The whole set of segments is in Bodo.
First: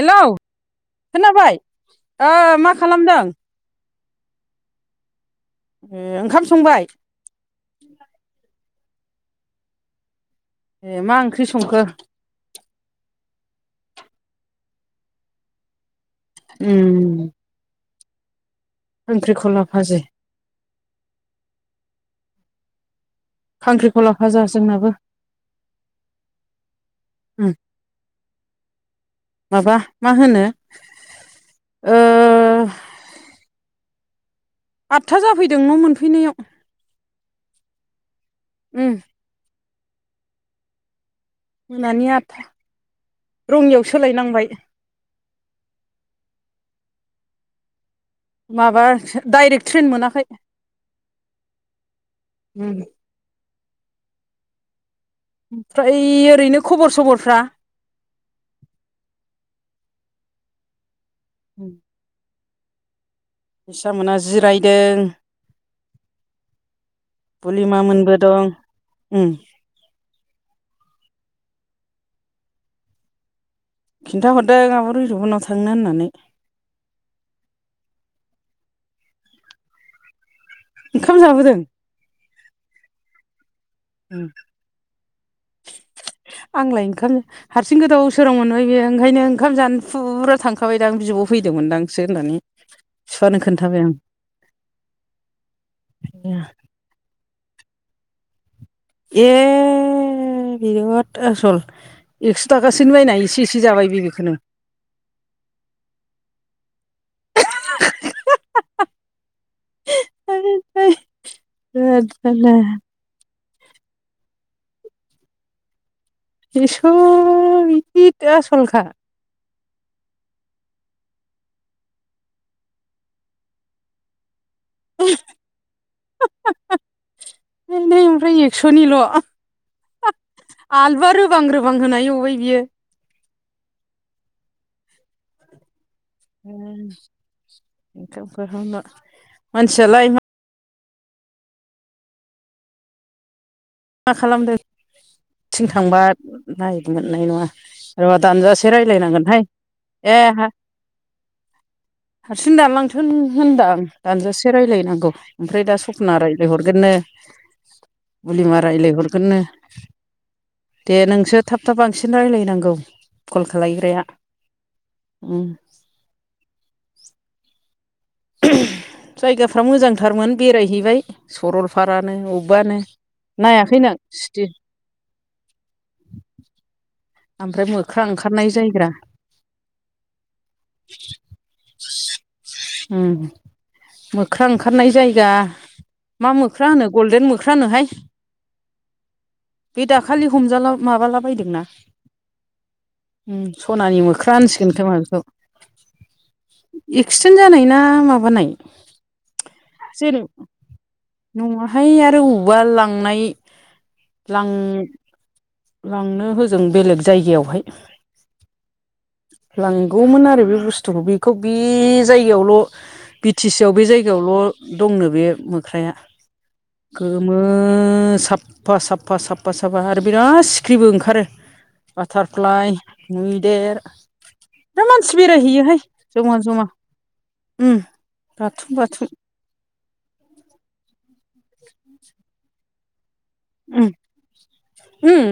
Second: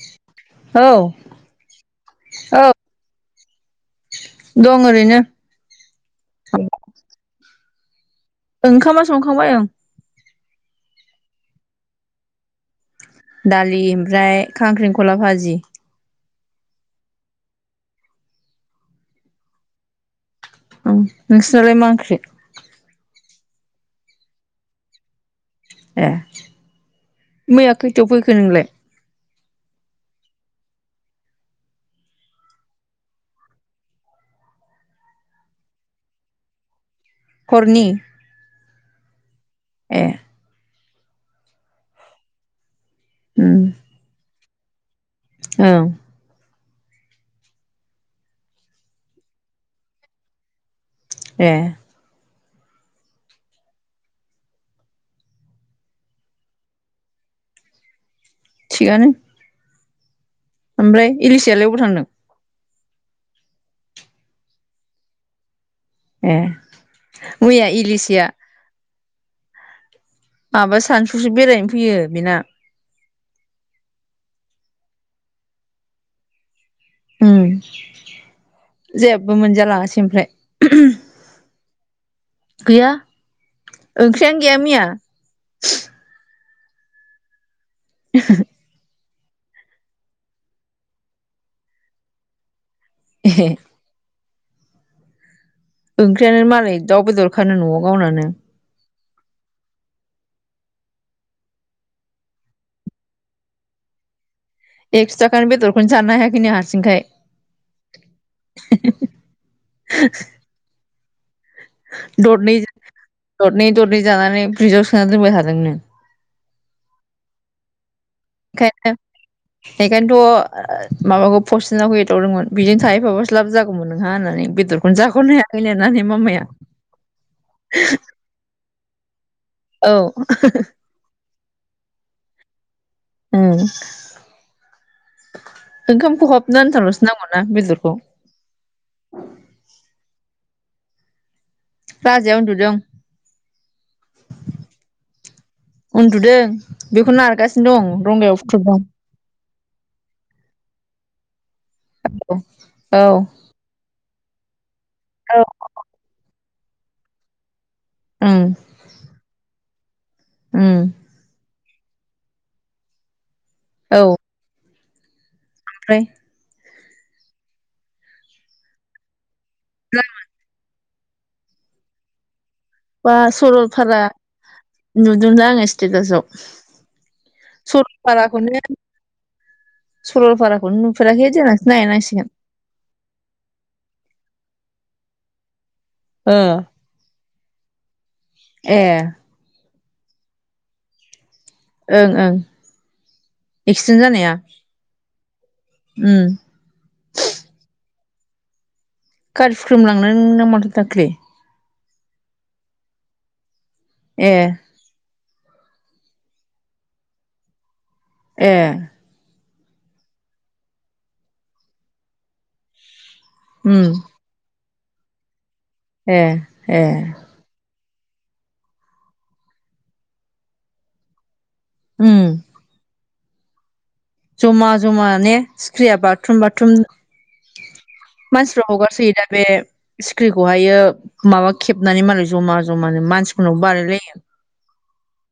हेलौ औ खोनाबाय ओ औ मा खालामदों? दं ओरैनो। ए ओंखाम संबाय? ओंखामा संखांबाय ओं। ए मा ओंख्रि संखो? दालि ओमफ्राय खांख्रिंखला भाजि। उम खांन्ख्रिखला भाजि। ओम नोंसानलाय मा ओंख्रि? खांख्रिखौ लाफाज जोंनाबो। ए उम मैया खैथायाव फैखो नोंलाय? माबा मा होनो ओ आदथा जाफैदों न' मोनफैनायाव। हरनि? उओ। ए- मोनानि आदथा रङियाव सोलायनांबाय औ- माबा डाइरेक्ट ट्रेन मोनाखै ए- उम ओमफ्राय ओरैनो खबर सबरफ्रा थिगआनो। ओमफ्राय इलिसियालाय अबाव थांदों सा मोनहा जिरायदों ए मैया बलिमा मोनबो इलिसिया दं उम- माबा सानसुसो बेरायनो फैयो बेना खिन्थाहरदों आब' रिजबनाव थांनो होननानै उम- जेबो मोनजालाङासै ओमफ्राय ओंखाम जाबोदों गैया उम ओंख्रियानो गैया मैया आंलाय [unintelligible] ओंखामनो हारसिं गोदाव सोराव बे ओंखायनो ओंखाम जानो फुरा थांखाबायदां बिब' फैदोंमोनदांसो होननानै बिफानो ए खोन्थाबाय आं ओंख्रियानो आं मालाय दाउ बेदरखानो न'आव गावनानो ए- ए- बिराद आसल एक्स' थाखासोनि बायना एसे एसे जाबाय बे बेखौनो एक्स' थाखानि बेदरखौनो जानो हायाखैनो हारसिंखाय [unintelligible] ाय दरनै [unintelligible] दरनै दरनै जानानै ब्रिजआव सोना दोनबाय हादोंनो एस'र [unintelligible] ख [unintelligible] बेखायनोथ' माबाखौ पसिनखौ एदावदोंमोन बेजों थाहैफाबासो लाब जागौमोन नोंहा होननानै बेदर खनजखौनो हायाखै लनानै म माया [unintelligible] सनिल' आलुया रोबां रोबां होना एवबाय बियो उम- ओंखाम खहाबनो आथारल'सो नांगौ ना बेदरखौ मानसियालाय [inaudible] राजाया उन्दुदों मा खालामदों थिं थांबा उन्दुदों नायनो बेखौ मोननाय नङा नारगासिनो दं र रंगायाव दानजासे फुथुबदों रायज्लायनांगोनहाय ए- हारसिं औ दालांथों होनदां आं दानजासे रायजलायनांगौ औ ओमफ्राय दा सपना रायज्लाय हरगोननो उम बुलि मार राय्लायहरगोननो उम दे नोंसो थाब थाब बांसिन रायज्लायनांगौ कल खालायग्राया उम- ब्रफ्राय [unintelligible] जायगाफ्रा मोजांथारमोन बेरायहैबाय सरलपारानो अबेबानो बा नायाखै नों सरलपारा सिटि नुदोंला आङो सटकाजआव ओमफ्राय मोख्रा ओंखारनाय सरलपाराखौनो जायगा सरलपाराखौनो नुफेराखै देनांसो नायनांसिगोन मोख्रा ओंखारनाय जायगा मा ओ मोख्रा होनो गल्देन मोख्रा होनोहाय ए बे दाखालि हमजाला माबाला बायदोंना ओं ओं ओम सनानि एक्सिडेन्ट जानाया मोख्रा होनसिगोन खोमा बेखौ। उम एक्सिडेन्ट जानाय ना माबानाय? गारि हुख्रेमलांदों जेरै ना माथो दाखलि। नङाहाय आरो अबबा लांनाय ए लां लांनो होजों बेलेग जायगायावहाय ए लांगौमोन आरो बे बुस्थुखौ बेखौ बे जायगायावल' बि टि सि आव उम बे जायगायावल' दंनो बे मोख्राया ए ए गो मो साफा साफा साफा साफा आरो बिराद सिख्रिबो ओंखारो उम बाटारफ्लाय मैदेर जमा दा जमा मानसि ने बेरायहैयोहाय सिख्रिया जमा बाथुम जमा बाथुम। उम मानसिफ्रा बाथुम बाथुम हगारसोयो दा बे सिख्रिखौहायो माबा खेबनानै मालाय जमा जमानो मानसि उम उम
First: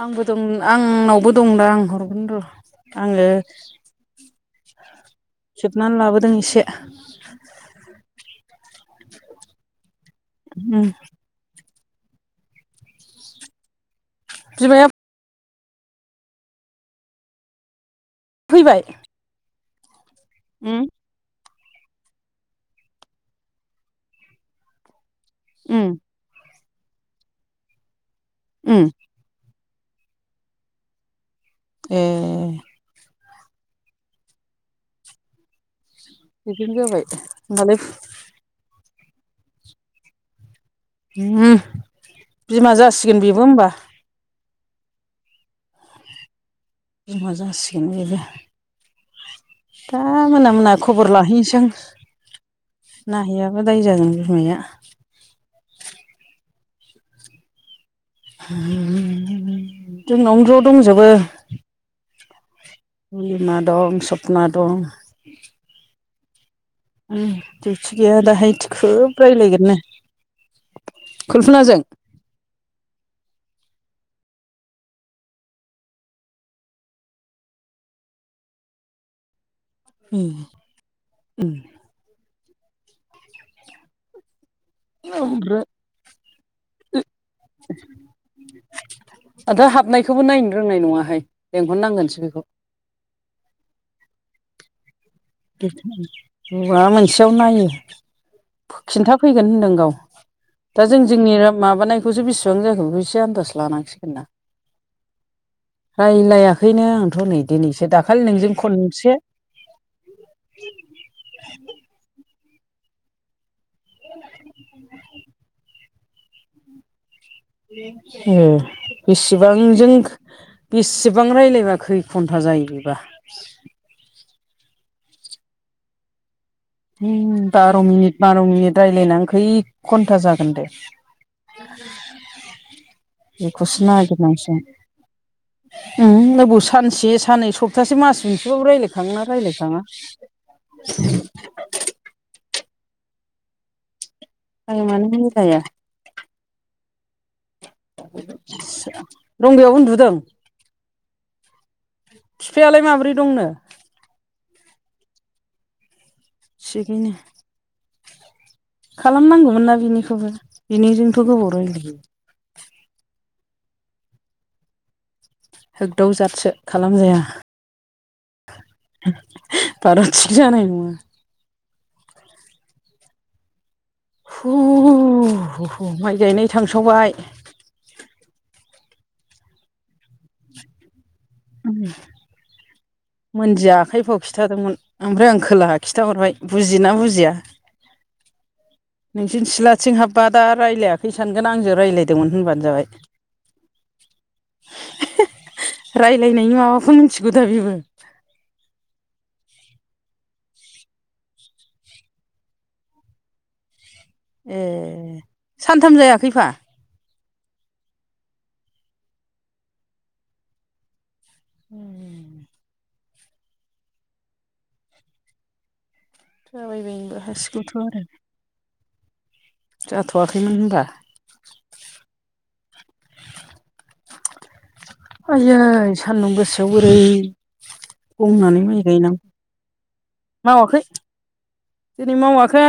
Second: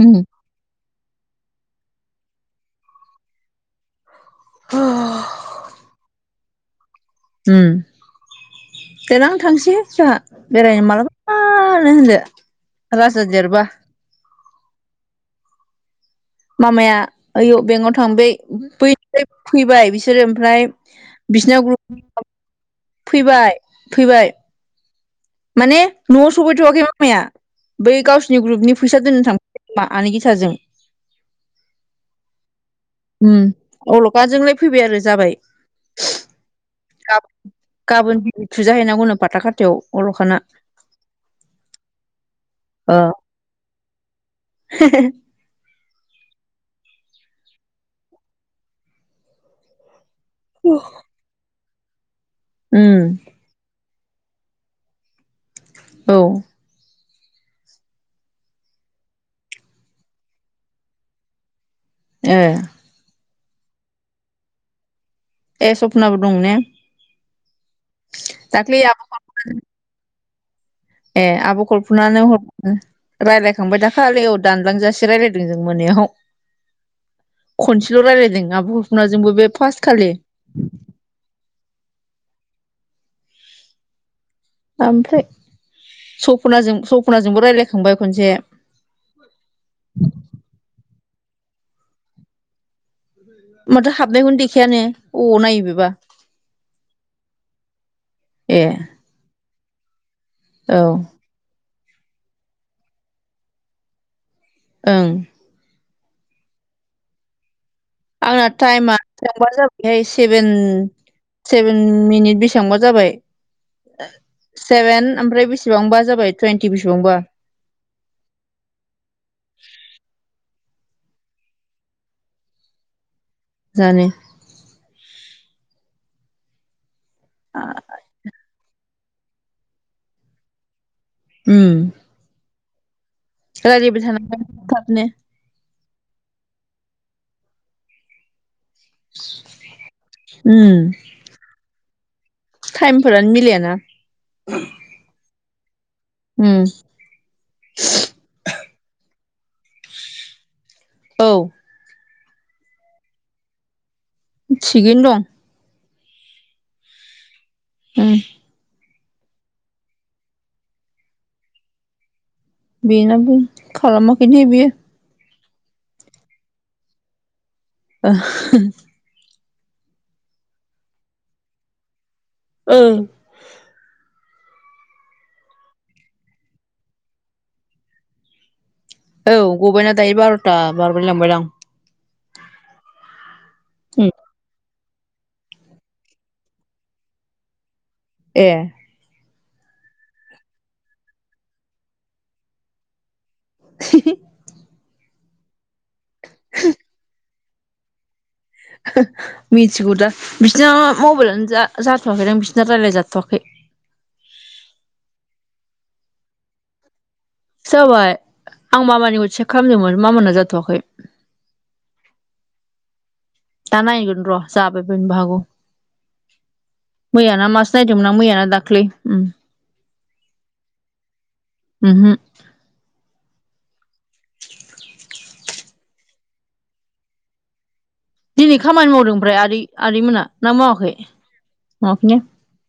उम आंबो दं आंनावबो दं दां हरगोन र' आङो खेबनानै लाबोदों एसे। उम देनां थांसै जाहा बेरायनो उम मालाबा आनो होनदो राजा देरबा। बिमाया मामाया ओइयाव बेंकआव थांबाय फैबाय बैनिफ्राय फैबाय बिसोरो। ओमफ्राय उम बिसिना ग्रुप फैबाय फैबाय। माने उम न'आव सफैथ'वाखै मामाया बै गावसोरनि ग्रुपनि उम फैसा दोननो थां मा आनै गिथाजों ए उम अलखाजोंलाय फैबाय आरो जाबाय। बिदिनो जाबाय होनबालाय उ थुजाहैनांगौनो फाथा खाथायाव अल'खाना। उम बिमा जासिगोन बेबो होमबा। [unintelligible] बिमा जासिगोन बेबो। दा मोना मोना खबर लाहैनोसै आं उम नाहैयाबा दाय जागोन बिमाया। औ जोंनावनो ज' दंजोबो। ए रुलिमा दं सपना दं। ए सपनाबो दं ने? उम दिउथि गैया दाहाय दाख्लै खोब रायलायगोननो। ए आब' कल्पनाजों खलफुनानो हर। रायलायखांबाय दाखालियाव दानलांजासे राय्लायदों जों मोनायाव। खनसेल' रायलायदों आब' हफनाजोंबो बे फासखालि। ए उम ओमफ्राय सपनाजों सपनाजोंबो रायलायखांबाय खनसे। दाथ' हाबनायखौबो नायनो रोंनाय नङाहाय लेंहरनांगोनसो बेखौ। माथो हाबनाय खौनो देखायानो। अनायो बेबा [inaudible] मा मोनसे आव नायो ए खिन्थाफैगोन होनदों गाव। औ दा जों जोंनि माबानायखौसो बेसेबां जाखो एसे आन्दास लानांसिगोन ना। ओं। रायज्लायाखैनो आंथ' नै दिनैसो दा आंना टाइमा थांबा जाबाय। बेहाय सेभेन सेभेन मिनिट बेसेबां जाबाय। सेभेन ओमफ्राय बेसेबांबा जाबाय टुइन्टि बेसेबांबा। ए बेसेबां जों बेसेबां रायज्लायबा खै घन्टा जायो बेबा। जानो। बार' मिनिट बार' मिनिट राय्लायनानै खै घन्टा जागोन दे। उम बिखौसो रायलायबाय नायग्रो थानांगोन नांसिगोन। थाबनो उम अबाव सानसे साननै सप्तासे मास मोनसेबाबो रायज्लाय खाङोना रायलायखांआ। उम टाइमफोरानो मिलायाना। टाइमानो मिलाया। उम। रंगाया उन्दुदों? औ। बिफायालाय माब्रै दंनो? थिगैनो दं। थिगैनो। उम। खालामनांगौमोन ना बिनिखौबो बिनिजोंथ' गोबाव राय्लाजायो। बेनाबो खालामाखैनो बियो। होगदाव जाथसो खालाम जाया। [unintelligible] बारा थिक जानाय नङा। ओं। हु हु हु माइ गायनाय थांसावबाय। औ। गबायना दायो बार'था बार'लाय लांबायदां। मोनदिया आखाइ उम फाव खिन्थादोंमोन। ओमफ्राय आं खोलाहा खिनथाहरबाय बुजिना बुजिया। ए। नोंसिनि सिलाथिं हाबबा दा रायज्लायाखै सानगोन आंजों रायज्लायदोंमोन होनबानो जाबाय। [unintelligible] रायज्लायनायनि माबाखौ मिथिगौ दा बेबो। मिथिगौ दा बिसोरना मबाइलानो जाथ'वाखैदां बिसिरना रायलाय जाथ'वाखै। ए सानथाम जायाखैफा? जाबाय आं मामानिखौ चेक खालामदोंमोन मामाना जाथ'वाखै। [inaudible] दा नायगोन र' जाबाय बायनोबो हागौ। जाबायबायनोबो मैयाना हासिगौथ' मासो आरो नायदोंमोन आं मैयाना दाख्लै। जाथ'वाखैमोन होनबा? उम हो। आयै सान्दुं गोसायाव बोरै दिनै गंनानै माइ खामानि मावदों गायनांगौ ओमफ्राय आदै आदै मोनहा ना मावाखै? दिनै मावाखै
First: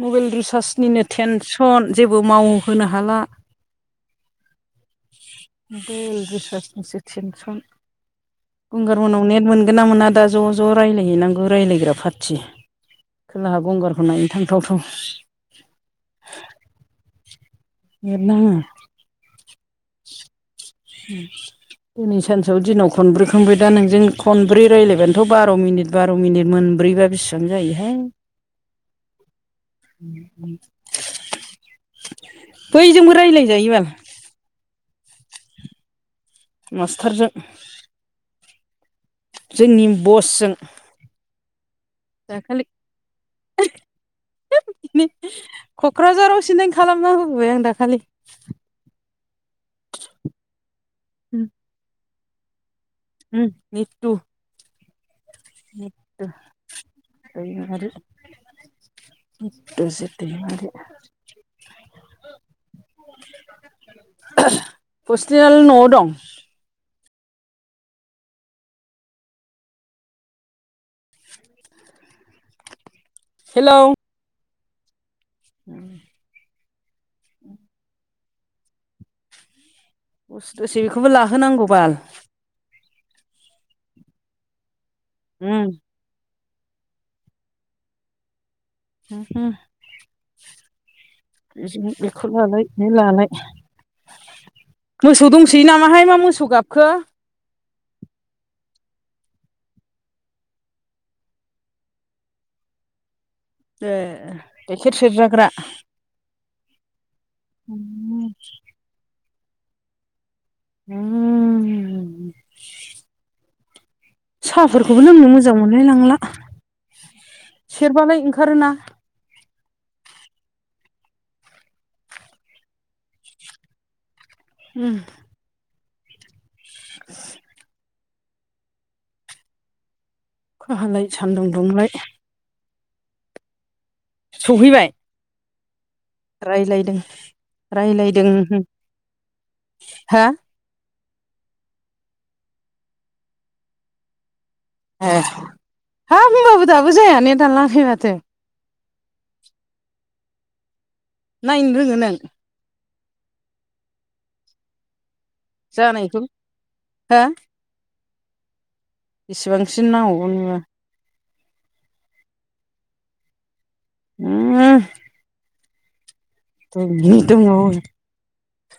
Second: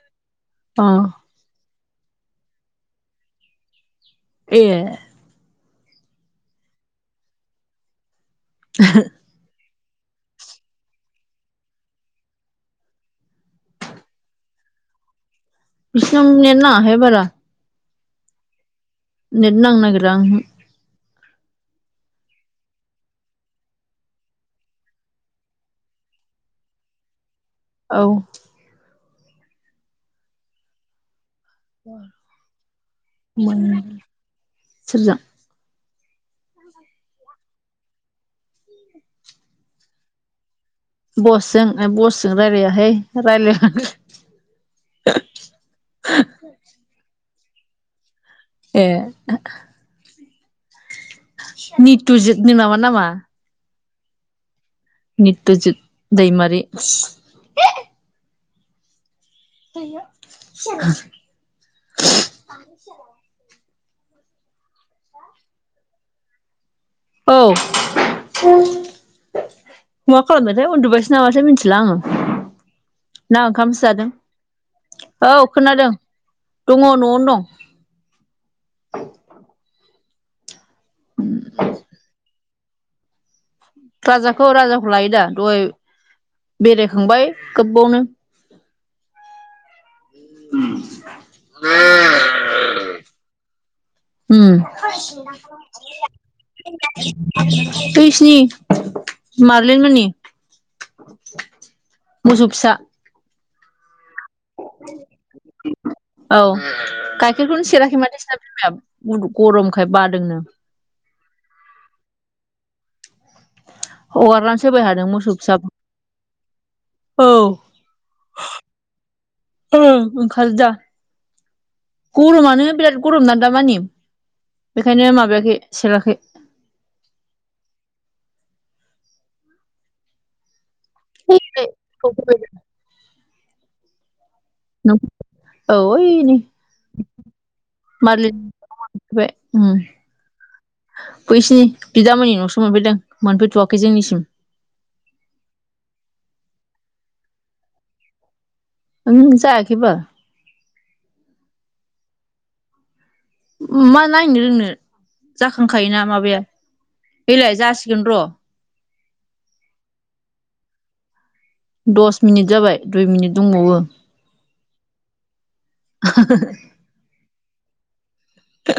मबाइल अ रिसार्जनिनो टेनस' सन जेबो मावहोनो हाला। ए। [unintelligible] गंगार मोननाव नेट मोनगोन ना मोना दा ज' ज' रायज्लायहैनांगौ रायज्लायग्रा पार्टि खोलाहा गंगारखौ नायनो थांथावथाव। बिसिननियानो नाङाहाय बारा नेत नाङा नेट नांनो नागेरा उमहो उम दिनै सानसेआव दिनाव खनब्रै खांबाय दा नोंजों खनब्रै रायलायबानोथ' बार' मिनिट बार' मिनिट मोनब्रैबा बेसिबां जायो। औ [unintelligible] बैजोंबो रायज्लायजायो बाल। सोरजों? मास्टारजों। जोंनि बसजों। बसजों बसजों दाखालि रायलायाहाय रायज्लाय [unintelligible] क'क्राझाराव सिन्दिं खालामना होबोबाय आं दाखालि ए नितुजितनि नो नामा नामा उम ने टु नित्युजित दैमारि [unintelligible] नितुजिद दैमारि हस्टेेल न'आव दं औ [inaudible] मा खालामबायथाय उन्दुबायसो नामासो मिथिला आङो ना ओंखाम हेलौ जादों औ खोनादों दङ न'आवनो दं दस दसे बेखौबो लाहोनांगौ [unintelligible] राजाखौ राजाखौ लायो दा दहाय उम बेरायखांबाय गोबावनो [unintelligible] बिसिनो बेखौ लालाय बि लालाय उम मोसौ दंसै नामाहाय मा मोसौ गाबखो बैसोनि मारलै मोननि मोसौ फिसा ए गाइखेर सेरजाग्रा औ गाइखेरखौनो सेराखै माथो उम सिना बिमाया बुद गरमखाय बादोंनो उम हगारनानै फैबाय साहाफोरखौबो थादों लोंनो मोसौ मोजां फिसाखौ मोनलाय लांला औ सेरबालाय ओंखारोना ओं ओंखारो दा गरमानो बिराद गरम ना दामानि उम बेखायनो माबायाखै सेराखै [inaudible] अखा हालाय सान्दुं दुंलाय सहैयो औ ओय राय्लायदों राय्लायदों ओहो मोनफैबाय उम हा बैसिनि बिदामोननि न'सो मोनफैदों मोनफैथ'वाखै जोंनिसिम ए हाब [unintelligible] दाबो जाया ने दानालाङाखै माथो उम जायाखैबा नायनो रोङो नों ओम मा नायनो रोंनो जाखांखायोना जानायखौ माबाया हो बैलाय जासिगोन र' एसेबांसिन नांगौ नोङो दस मिनिट जाबाय दुइ मिनिट दंबावो उम [unintelligible] [unintelligible]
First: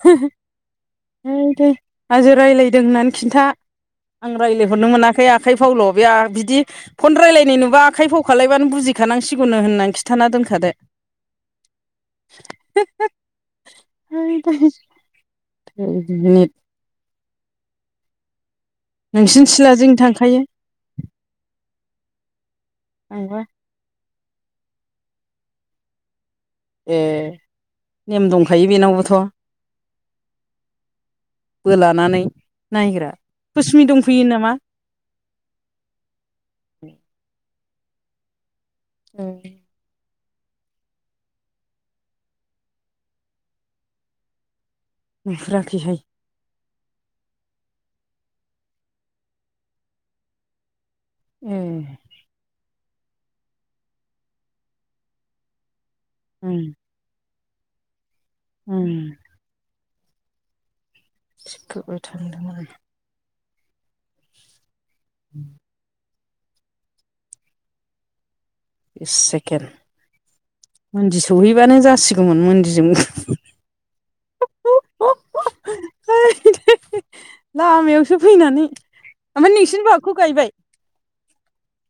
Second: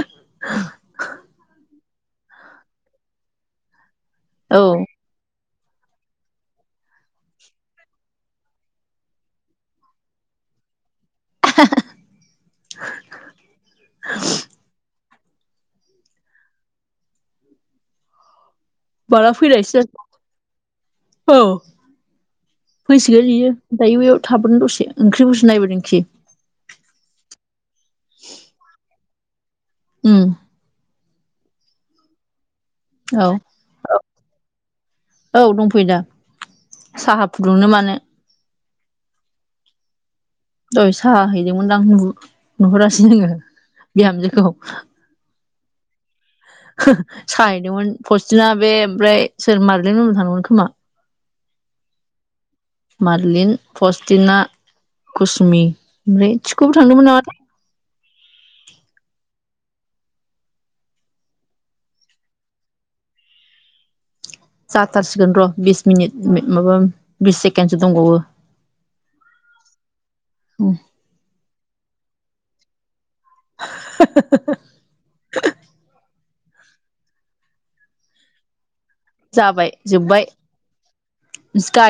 है दे हाजो राय्लायदों होननानै खिन्था आं औ रायज्लायहरनो मोनाखै आखाइ फावल' बे बिदि फन रायज्लायनाय नुबा आखाइ फाव खालायबानो बुजिखानांसिगौनो होननानै खिन्थाना दोनखादो [unintelligible] नि [unintelligible] माला नोंसिनि फैनायसो सिलाजों थांखायो ज औ फैसिगोन आंबा बियो दायो वे वेयाव थाबोनो दसे ओंख्रि फोरसो नायबोदोंखि ए नेम दंखायो बेनावबोथ' उम बो लानानै नायग्रा औ खसमि दंफैयो नामा? औ दंफैदा साहा फुदुंनो मानो ओं दय साहा हैदोंमोनदां नुहरासै जोङो बिहामजोखौ नुहुराखैहाय साहैदोंमोन पस्टिना बे ओमफ्राय सोर मारलें लनो थांदोंमोन खोमा ए मारलिन पस्तना कुसुमि ओमफ्राय ओम थिखखौबो थांदोंमोन नामा दा ओम थिबखौबो थांदोंमोन जाथारसिगोन र' बिस मिनिट माबा बिस सेकेणडसो दंबावो बिस सेकेन्ड मन्दि सौहैबानो जासिगौमोन मन्दिजों [unintelligible] लामायावसो फैनानै ओमफ्राय नोंसिनि बागखौ गायबाय स्काइड